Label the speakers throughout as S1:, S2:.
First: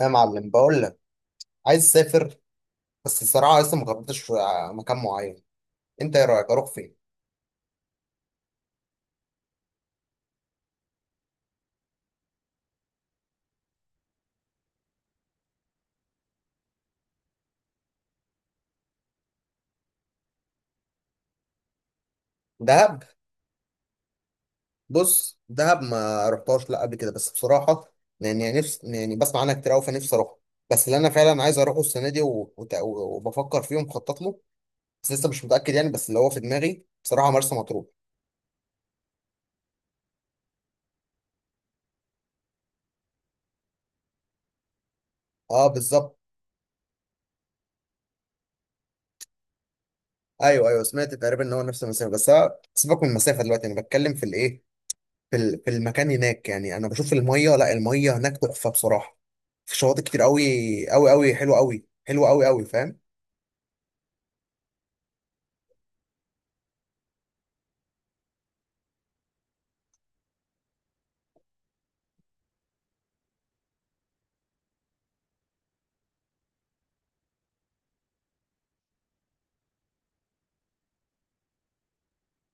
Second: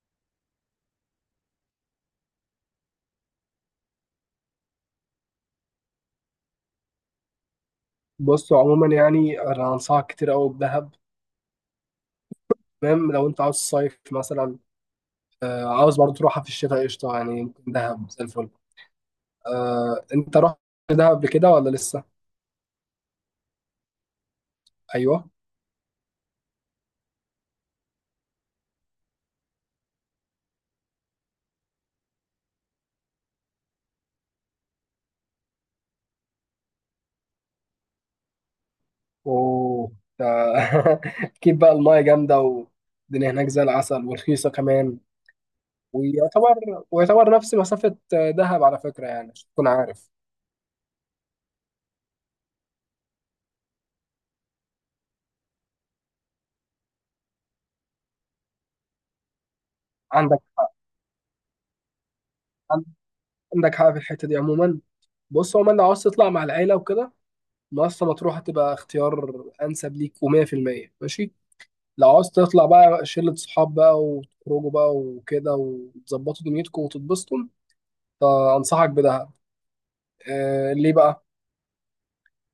S1: يا معلم، بقول لك عايز اسافر. بس الصراحه لسه ما قررتش مكان معين. انت ايه رايك اروح فين؟
S2: بص عموما يعني انا انصحك كتير قوي بدهب. تمام لو انت عاوز صيف مثلا. آه عاوز برضه تروحها في الشتاء قشطه، يعني ممكن دهب زي الفل. آه انت رحت دهب قبل كده ولا لسه؟
S1: دهب.
S2: ايوه.
S1: بص، دهب ما رحتهاش لا قبل كده، بس بصراحه يعني نفسي، يعني بسمع عنها كتير قوي فنفسي اروح. بس اللي انا فعلا عايز اروحه السنه دي وبفكر فيه ومخطط له، بس لسه مش متاكد يعني. بس اللي هو في دماغي بصراحه مرسى مطروح.
S2: اوه. اكيد بقى المايه جامده والدنيا هناك زي العسل ورخيصه كمان.
S1: اه، بالظبط.
S2: ويعتبر نفس مسافه دهب على فكره، يعني عشان تكون عارف.
S1: ايوه ايوه، سمعت تقريبا ان هو نفس المسافه، بس أنا سيبك من المسافه دلوقتي. انا بتكلم في الايه، في المكان هناك. يعني انا بشوف الميه، لا، الميه هناك تحفه بصراحه. في شواطئ كتير
S2: عندك
S1: قوي قوي، قوي حلوه قوي، حلوه قوي قوي فاهم.
S2: عندك حاجه في الحته دي عموما؟ بص عموما، لو عاوز تطلع مع العيله وكده مرسى مطروح هتبقى اختيار انسب ليك و100% ماشي. لو عاوز تطلع بقى شلة صحاب بقى، وتخرجوا بقى وكده، وتظبطوا دنيتكم وتتبسطوا، فانصحك بدهب. آه ليه بقى؟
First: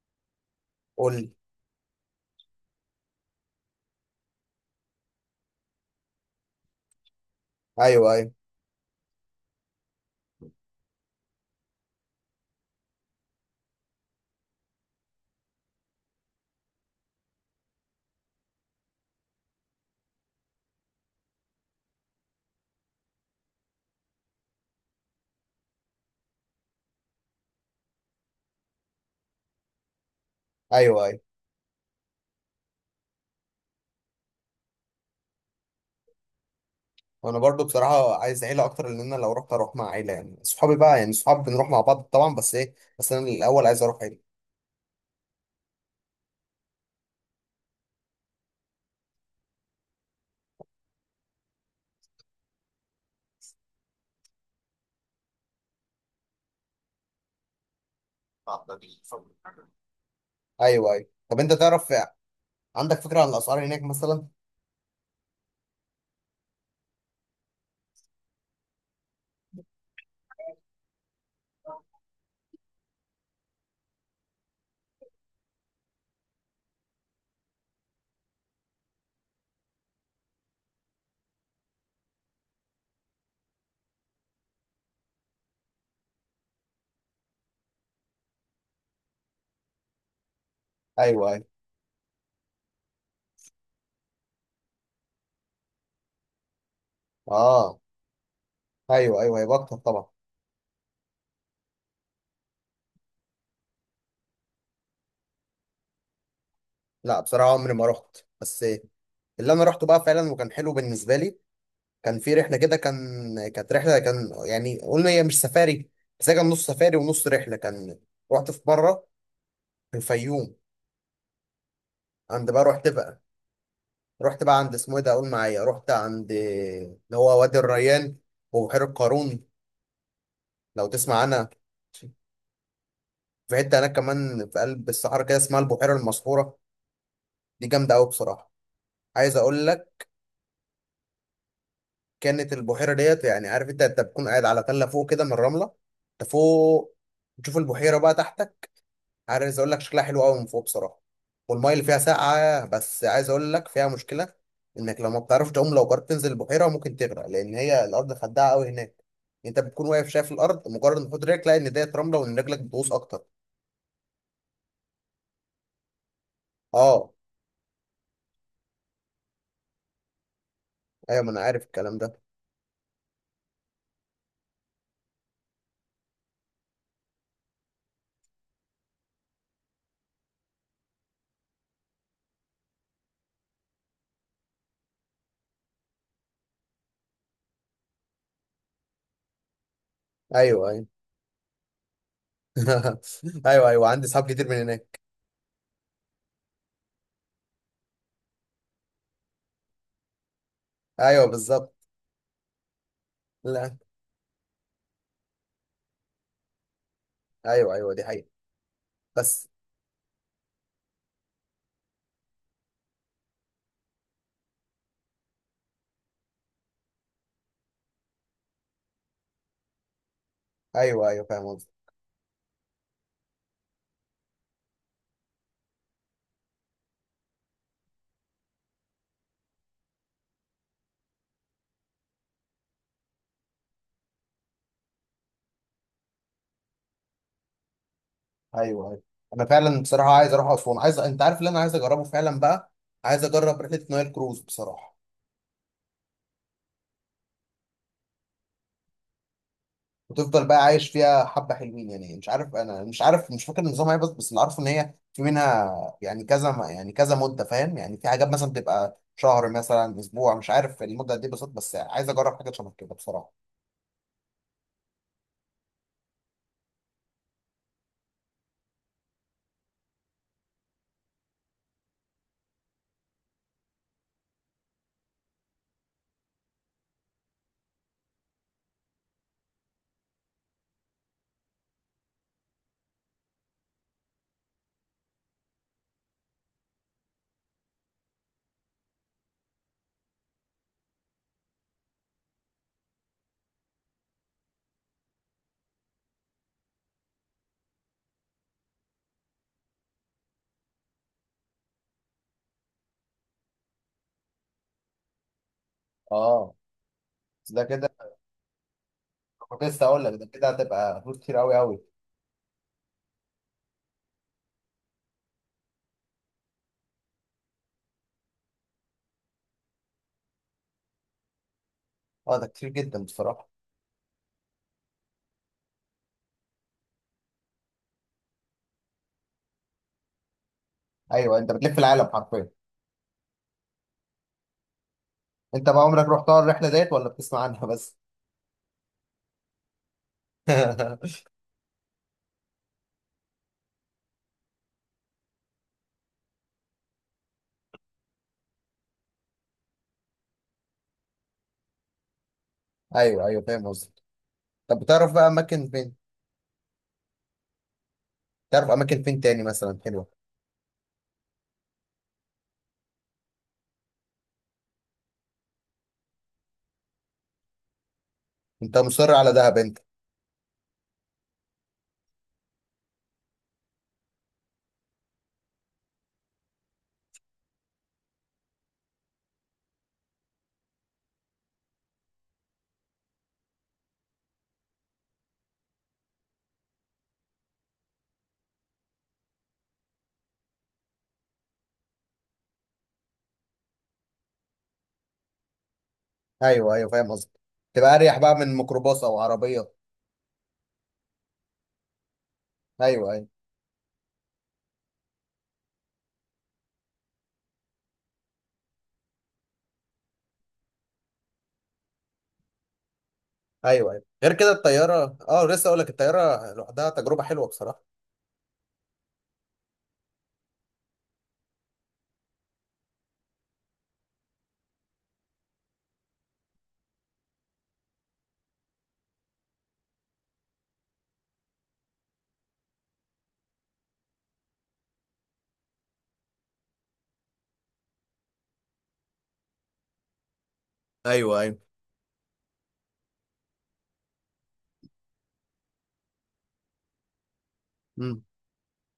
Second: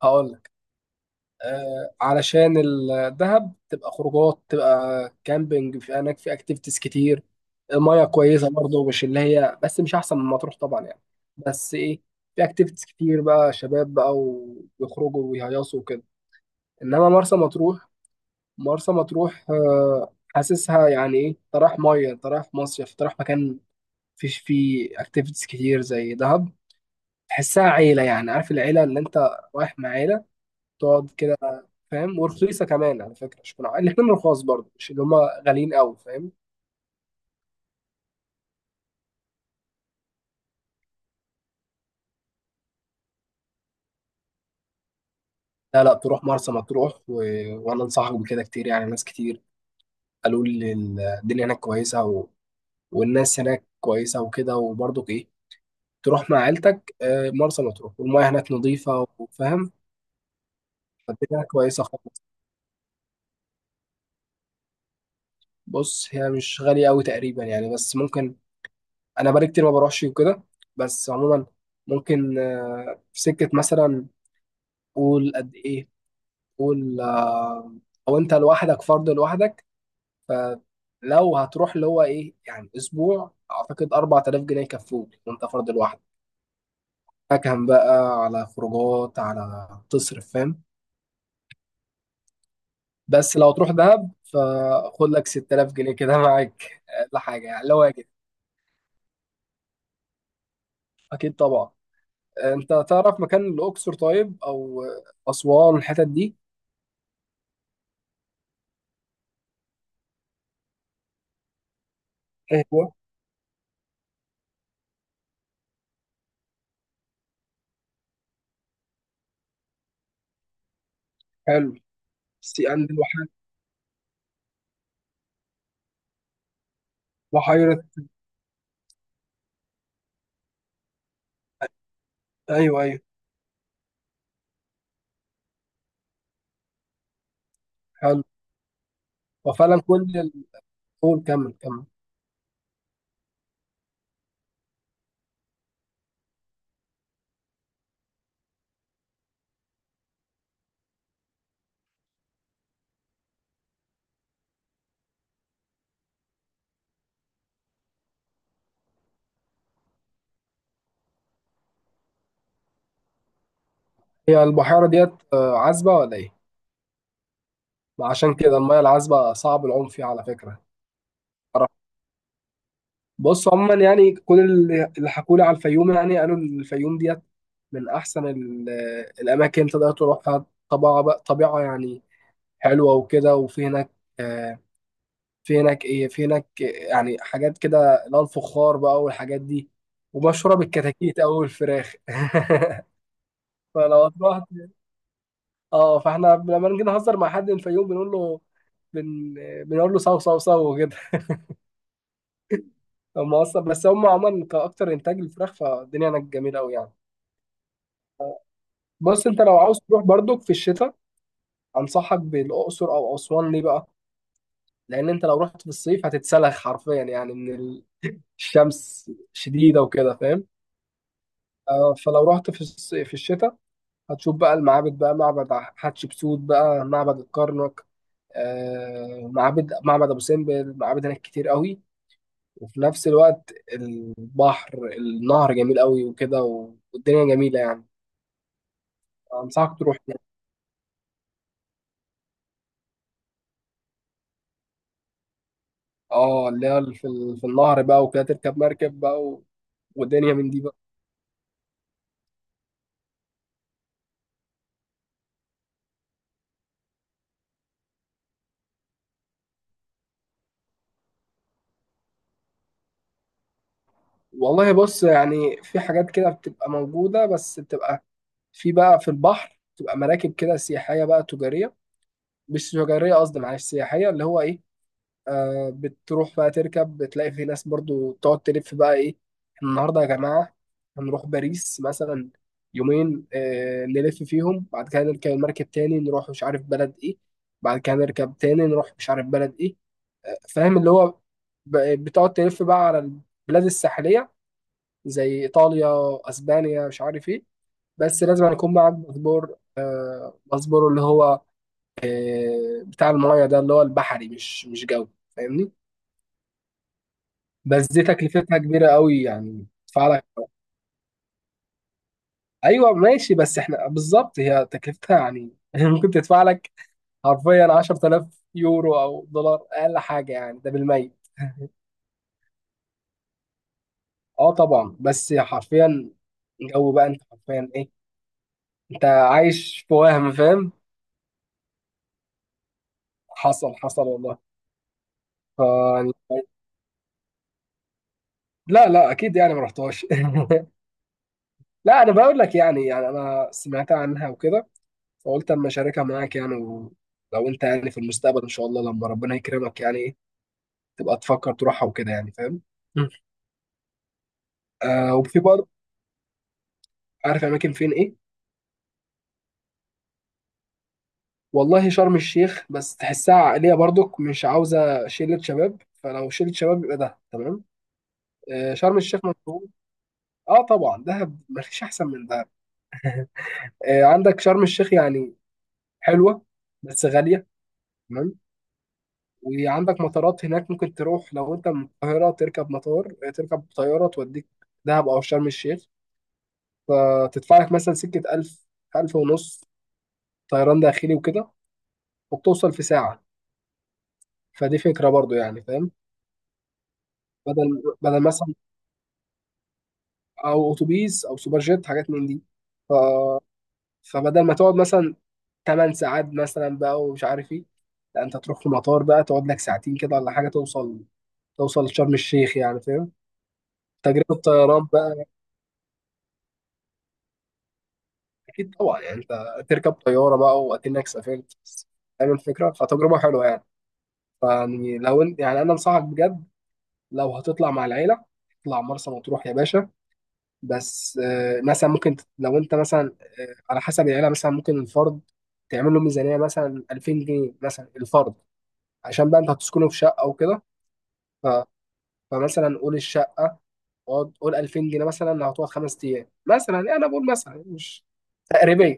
S2: هقول لك.
S1: قول لي.
S2: آه علشان الدهب تبقى خروجات، تبقى كامبينج في هناك، في اكتيفيتيز كتير. المياه
S1: ايوه ايوه
S2: كويسة برضه، مش اللي هي، بس مش احسن من مطروح طبعا يعني. بس ايه، في اكتيفيتيز كتير بقى، شباب بقى ويخرجوا ويهيصوا وكده. انما مرسى مطروح، مرسى مطروح حاسسها يعني ايه، انت رايح ميه، انت رايح مصيف، انت رايح مكان فيش فيه اكتيفيتيز كتير زي دهب. تحسها عيله، يعني عارف، العيله اللي انت رايح مع عيله
S1: ايوه
S2: تقعد
S1: ايوه.
S2: كده فاهم. ورخيصه كمان على فكره، مش كنا الاثنين رخاص برضه، مش اللي هم غاليين قوي فاهم.
S1: وانا برضو بصراحه عايز عيله اكتر، لان انا لو رحت اروح مع عيله. يعني صحابي بقى، يعني صحاب بنروح مع بعض طبعا، بس ايه، بس انا الاول عايز اروح عيله.
S2: لا لا تروح مرسى مطروح، و... وانا انصحك بكده كتير، يعني ناس كتير قالوا لي الدنيا هناك كويسه، و... والناس هناك كويسه وكده، وبرضه ايه، تروح مع عيلتك مرسى مطروح والمياه هناك نظيفه وفاهم.
S1: ايوه ايوه. طب
S2: البتاعة
S1: انت
S2: كويسة
S1: تعرف
S2: خالص.
S1: عندك فكره عن الاسعار هناك مثلا؟
S2: بص هي مش غالية أوي تقريبا يعني، بس ممكن. أنا بقالي كتير ما بروحش وكده، بس عموما ممكن في سكة مثلا. قول قد إيه، قول، أو أنت لوحدك، فرد لوحدك. فلو هتروح اللي هو إيه يعني، أسبوع أعتقد 4000 جنيه يكفوك، وأنت فرد لوحدك. فكهم بقى على خروجات، على تصرف فاهم.
S1: ايوه ايوه.
S2: بس لو تروح دهب فخد لك 6000 جنيه كده معاك، لحاجة يعني لو
S1: اه.
S2: واجب.
S1: ايوه ايوه، هيبقى اكتر طبعا.
S2: أكيد طبعا. انت تعرف مكان الاقصر، طيب او اسوان، الحتت دي؟
S1: لا بصراحه عمري ما رحت، بس إيه، اللي انا رحته بقى فعلا وكان حلو بالنسبه لي. كان في رحله كده،
S2: ايوه.
S1: كانت رحله كان، يعني قلنا هي مش سفاري. بس هي كان نص سفاري ونص رحله كان. رحت في مره في الفيوم.
S2: حلو.
S1: عند
S2: سي
S1: بقى،
S2: اند
S1: رحت بقى
S2: الوحي-
S1: رحت بقى عند اسمه ايه ده؟ قول معايا. رحت عند اللي هو وادي
S2: بحيره.
S1: الريان وبحيره قارون، لو تسمع عنها.
S2: ايوه ايوه.
S1: في حته هناك كمان في قلب الصحراء كده، اسمها البحيره المسحوره. دي جامده قوي
S2: حلو.
S1: بصراحه. عايز اقول
S2: وفعلا
S1: لك،
S2: كل الطول، كمل كمل.
S1: كانت البحيره ديت، يعني عارف انت، انت بتكون قاعد على تله فوق كده من الرمله، انت فوق، تشوف البحيره بقى تحتك. عايز اقول لك شكلها حلو قوي من فوق بصراحه. والميه اللي فيها ساقعه، بس عايز اقول لك فيها مشكله: انك لو ما بتعرفش تعوم، لو قررت تنزل البحيره ممكن تغرق، لان هي الارض خداعه قوي هناك. انت بتكون واقف شايف الارض، مجرد ما تحط رجلك تلاقي ان ديت رمله وان رجلك بتغوص اكتر.
S2: هي البحيره ديت عذبه ولا ايه؟
S1: اه.
S2: ما عشان كده الميه العذبه صعب العوم فيها على فكره.
S1: ايوه، ما انا عارف
S2: أعرف.
S1: الكلام ده.
S2: بص عموما يعني، كل اللي حكولي على الفيوم يعني قالوا الفيوم ديت من احسن الاماكن تقدر تروحها، طبيعه بقى، طبيعه يعني حلوه وكده. وفي هناك آه، في هناك ايه، في هناك يعني حاجات كده، اللي هو الفخار بقى والحاجات دي، ومشهوره
S1: ايوه ايوه.
S2: بالكتاكيت او الفراخ.
S1: ايوه ايوه،
S2: فلو
S1: عندي صحاب
S2: هتروح،
S1: كتير من هناك.
S2: اه، فاحنا لما نيجي نهزر مع حد من الفيوم بنقول له بن... بنقول له صو صو صو كده
S1: ايوه بالظبط.
S2: هم اصلا،
S1: لا.
S2: بس هم عموما كاكتر انتاج للفراخ، فالدنيا هناك جميله قوي يعني.
S1: ايوه ايوه، دي حقيقه.
S2: بص انت
S1: بس.
S2: لو عاوز تروح برضك في الشتاء انصحك بالاقصر او اسوان، ليه بقى؟ لان انت لو رحت في الصيف هتتسلخ حرفيا، يعني من الشمس شديده وكده فاهم.
S1: ايوه ايوه فاهم.
S2: فلو رحت في في الشتاء هتشوف بقى المعابد بقى، معبد حتشبسوت بقى، معبد الكرنك، معابد، معبد ابو سمبل، معابد هناك كتير قوي. وفي نفس الوقت البحر، النهر جميل قوي وكده، والدنيا جميلة يعني،
S1: ايوه ايوه. انا
S2: انصحك
S1: فعلا
S2: تروح
S1: بصراحه
S2: هناك.
S1: عايز اروح اسوان. عايز، انت عارف اللي انا عايز اجربه فعلا بقى، عايز اجرب رحله نايل كروز بصراحه.
S2: اه اللي هي في في النهر بقى وكده، تركب مركب بقى، و... ودنيا
S1: وتفضل
S2: من دي
S1: بقى
S2: بقى.
S1: عايش فيها حبه حلوين يعني، مش عارف، انا مش عارف، مش فاكر النظام ايه، بس اللي عارفه ان هي في منها، يعني كذا، يعني كذا مده فاهم. يعني في حاجات مثلا بتبقى شهر، مثلا اسبوع، مش عارف المده دي بالظبط، بس عايز اجرب حاجه شبه كده بصراحه.
S2: والله بص، يعني في حاجات كده بتبقى موجودة، بس بتبقى في بقى، في البحر تبقى مراكب كده سياحية بقى، تجارية، مش تجارية قصدي، معلش، سياحية اللي هو إيه، بتروح بقى تركب، بتلاقي في ناس برضو تقعد تلف بقى إيه، إحنا النهاردة يا جماعة هنروح باريس مثلا يومين، نلف فيهم، بعد كده نركب المركب تاني نروح مش عارف بلد إيه، بعد كده نركب تاني نروح مش عارف بلد إيه، فاهم اللي هو بتقعد تلف بقى على البلاد الساحلية زي إيطاليا، أسبانيا مش عارف إيه. بس لازم يكون معاك باسبور، باسبور اللي هو بتاع المايه ده، اللي هو البحري، مش جو، فاهمني.
S1: اه. بس ده
S2: بس
S1: كده،
S2: دي تكلفتها كبيره قوي
S1: كنت
S2: يعني،
S1: لسه اقول
S2: تدفع
S1: لك
S2: لك.
S1: ده كده هتبقى فلوس كتير قوي قوي.
S2: ايوه ماشي، بس احنا بالظبط هي تكلفتها يعني ممكن تدفع لك حرفيا 10000 يورو او دولار، اقل حاجه يعني، ده بالميت
S1: اه، ده كتير جدا بصراحه.
S2: اه طبعا، بس حرفيا جو بقى، انت حرفيا ايه، انت عايش في وهم فاهم.
S1: ايوه، انت بتلف العالم حرفيا.
S2: حصل حصل والله. ف
S1: انت بقى عمرك
S2: يعني،
S1: رحتها الرحله ديت ولا بتسمع عنها بس؟
S2: لا لا اكيد يعني ما رحتهاش. لا انا بقول لك، يعني انا سمعت عنها وكده، فقلت اما اشاركها معاك يعني، ولو انت يعني في المستقبل ان شاء الله لما ربنا يكرمك يعني ايه، تبقى تفكر تروحها وكده يعني فاهم. مم.
S1: ايوه ايوه فاهم قصدك. طب
S2: آه
S1: بتعرف بقى
S2: وفي
S1: اماكن
S2: برضه،
S1: فين؟
S2: عارف اماكن فين ايه.
S1: تعرف اماكن فين تاني مثلا حلوه؟
S2: والله شرم الشيخ، بس تحسها عائليه برضك، مش عاوزه، شله شباب، فلو شله شباب يبقى ده تمام. آه
S1: انت
S2: شرم
S1: مصر
S2: الشيخ
S1: على دهب
S2: مشهور.
S1: انت؟
S2: اه طبعا دهب مفيش احسن من دهب. آه عندك شرم الشيخ، يعني حلوه بس غاليه، تمام. وعندك مطارات هناك، ممكن تروح لو انت من القاهرة، تركب مطار، تركب طيارة، توديك دهب أو شرم الشيخ، فتدفع لك مثلا سكة ألف، ألف ونص، طيران داخلي وكده، وبتوصل في ساعة. فدي فكرة برضو يعني فاهم.
S1: ايوه ايوه فاهم قصدك.
S2: بدل
S1: تبقى اريح
S2: بدل
S1: بقى
S2: مثلا،
S1: من ميكروباص او عربيه.
S2: أو أتوبيس أو سوبر جيت، حاجات من دي. ف...
S1: ايوه ايوه.
S2: فبدل ما تقعد مثلا 8 ساعات مثلا بقى ومش عارف ايه، لا انت تروح في مطار بقى، تقعد لك ساعتين كده ولا حاجة، توصل شرم الشيخ يعني فاهم.
S1: ايوه ايوه غير
S2: تجربة
S1: كده
S2: طيران،
S1: الطياره، اه لسه اقول لك الطياره لوحدها تجربه حلوه بصراحه.
S2: اكيد طبعا يعني، انت تركب طياره بقى واكنك سافرت بس، فاهم الفكره، فتجربه حلوه يعني. فيعني لو انت يعني، انا انصحك بجد، لو هتطلع مع العيله اطلع مرسى مطروح يا باشا. بس مثلا ممكن لو انت مثلا على حسب العيله، مثلا ممكن الفرد تعمل له ميزانيه مثلا 2000 جنيه مثلا الفرد، عشان بقى انت هتسكنه في شقه وكده.
S1: ايوه
S2: ف-
S1: ايوه.
S2: فمثلا قول الشقه، قول 2000 جنيه مثلا لو هتقعد خمس ايام مثلا، يعني انا بقول مثلا، مش
S1: امم
S2: تقريبا.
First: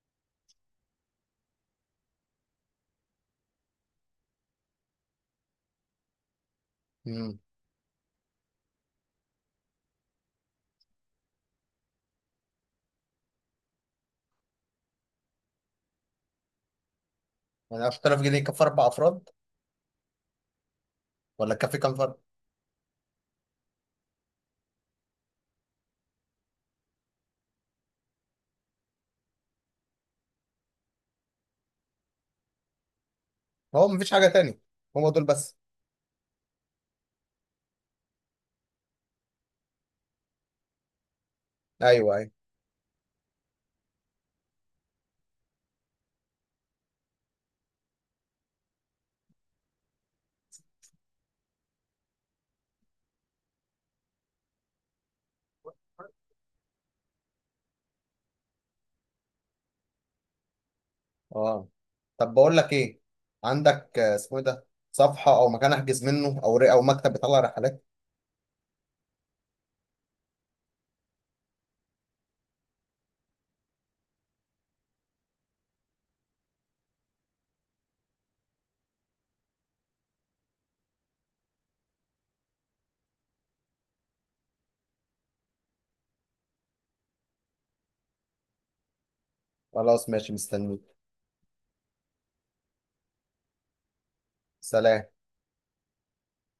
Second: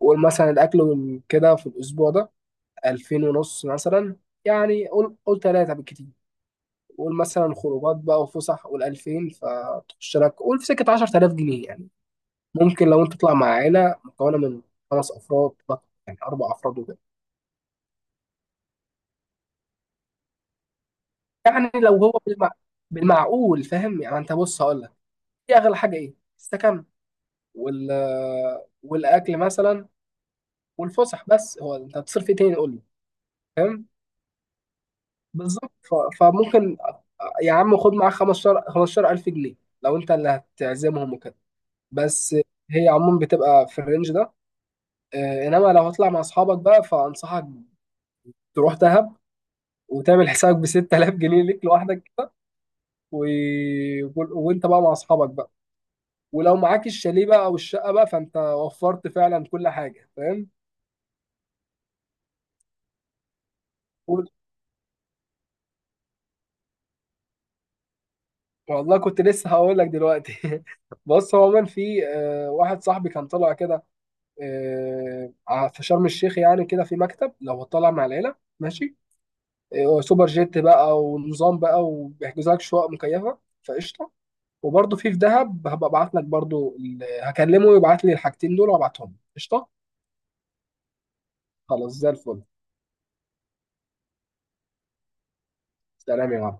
S2: وقول مثلا الاكل وكده في الاسبوع ده 2000 ونص مثلا، يعني قول قول ثلاثة بالكتير. قول
S1: امم
S2: مثلا خروجات بقى وفسح، قول 2000، فتخش لك قول في سكة 10000 جنيه يعني. ممكن لو أنت تطلع مع عائلة مكونة من خمس أفراد بقى، يعني أربع أفراد وكده.
S1: يعني 10000 جنيه يكفي اربع افراد ولا
S2: يعني
S1: يكفي كام
S2: لو هو
S1: فرد؟
S2: بالمعقول فاهم يعني، أنت بص هقول لك، دي أغلى حاجة إيه؟ السكن وال والأكل مثلا والفسح، بس هو أنت هتصرف إيه تاني، قول لي، فاهم؟
S1: هو مفيش حاجه تاني، هم دول بس.
S2: بالظبط. فممكن يا عم، خد معاك 15 15000 جنيه لو أنت اللي هتعزمهم وكده.
S1: ايوه ايوه.
S2: بس هي عموما بتبقى في الرينج ده. انما لو هتطلع مع اصحابك بقى، فانصحك تروح دهب، وتعمل حسابك ب 6000 جنيه ليك لوحدك كده، و... وانت بقى مع اصحابك بقى، ولو معاك الشاليه بقى او الشقه بقى، فانت وفرت فعلا كل حاجه فاهم.
S1: اه. طب بقول لك ايه، عندك
S2: قول-
S1: اسمه ايه ده، صفحه او مكان احجز منه، او مكتب بيطلع رحلات.
S2: والله كنت لسه هقول لك دلوقتي بص هو عموما في واحد صاحبي كان طالع كده، في شرم الشيخ، يعني كده في مكتب لو طالع مع العيله ماشي، سوبر جيت بقى ونظام بقى، وبيحجزوا لك شقق مكيفه، فقشطه. وبرضه في دهب، هبقى ابعت لك برضه هكلمه يبعت لي الحاجتين دول وابعتهم قشطه.
S1: خلاص ماشي مستنيك.
S2: خلاص زي الفل.
S1: سلام.
S2: سلام يا معلم.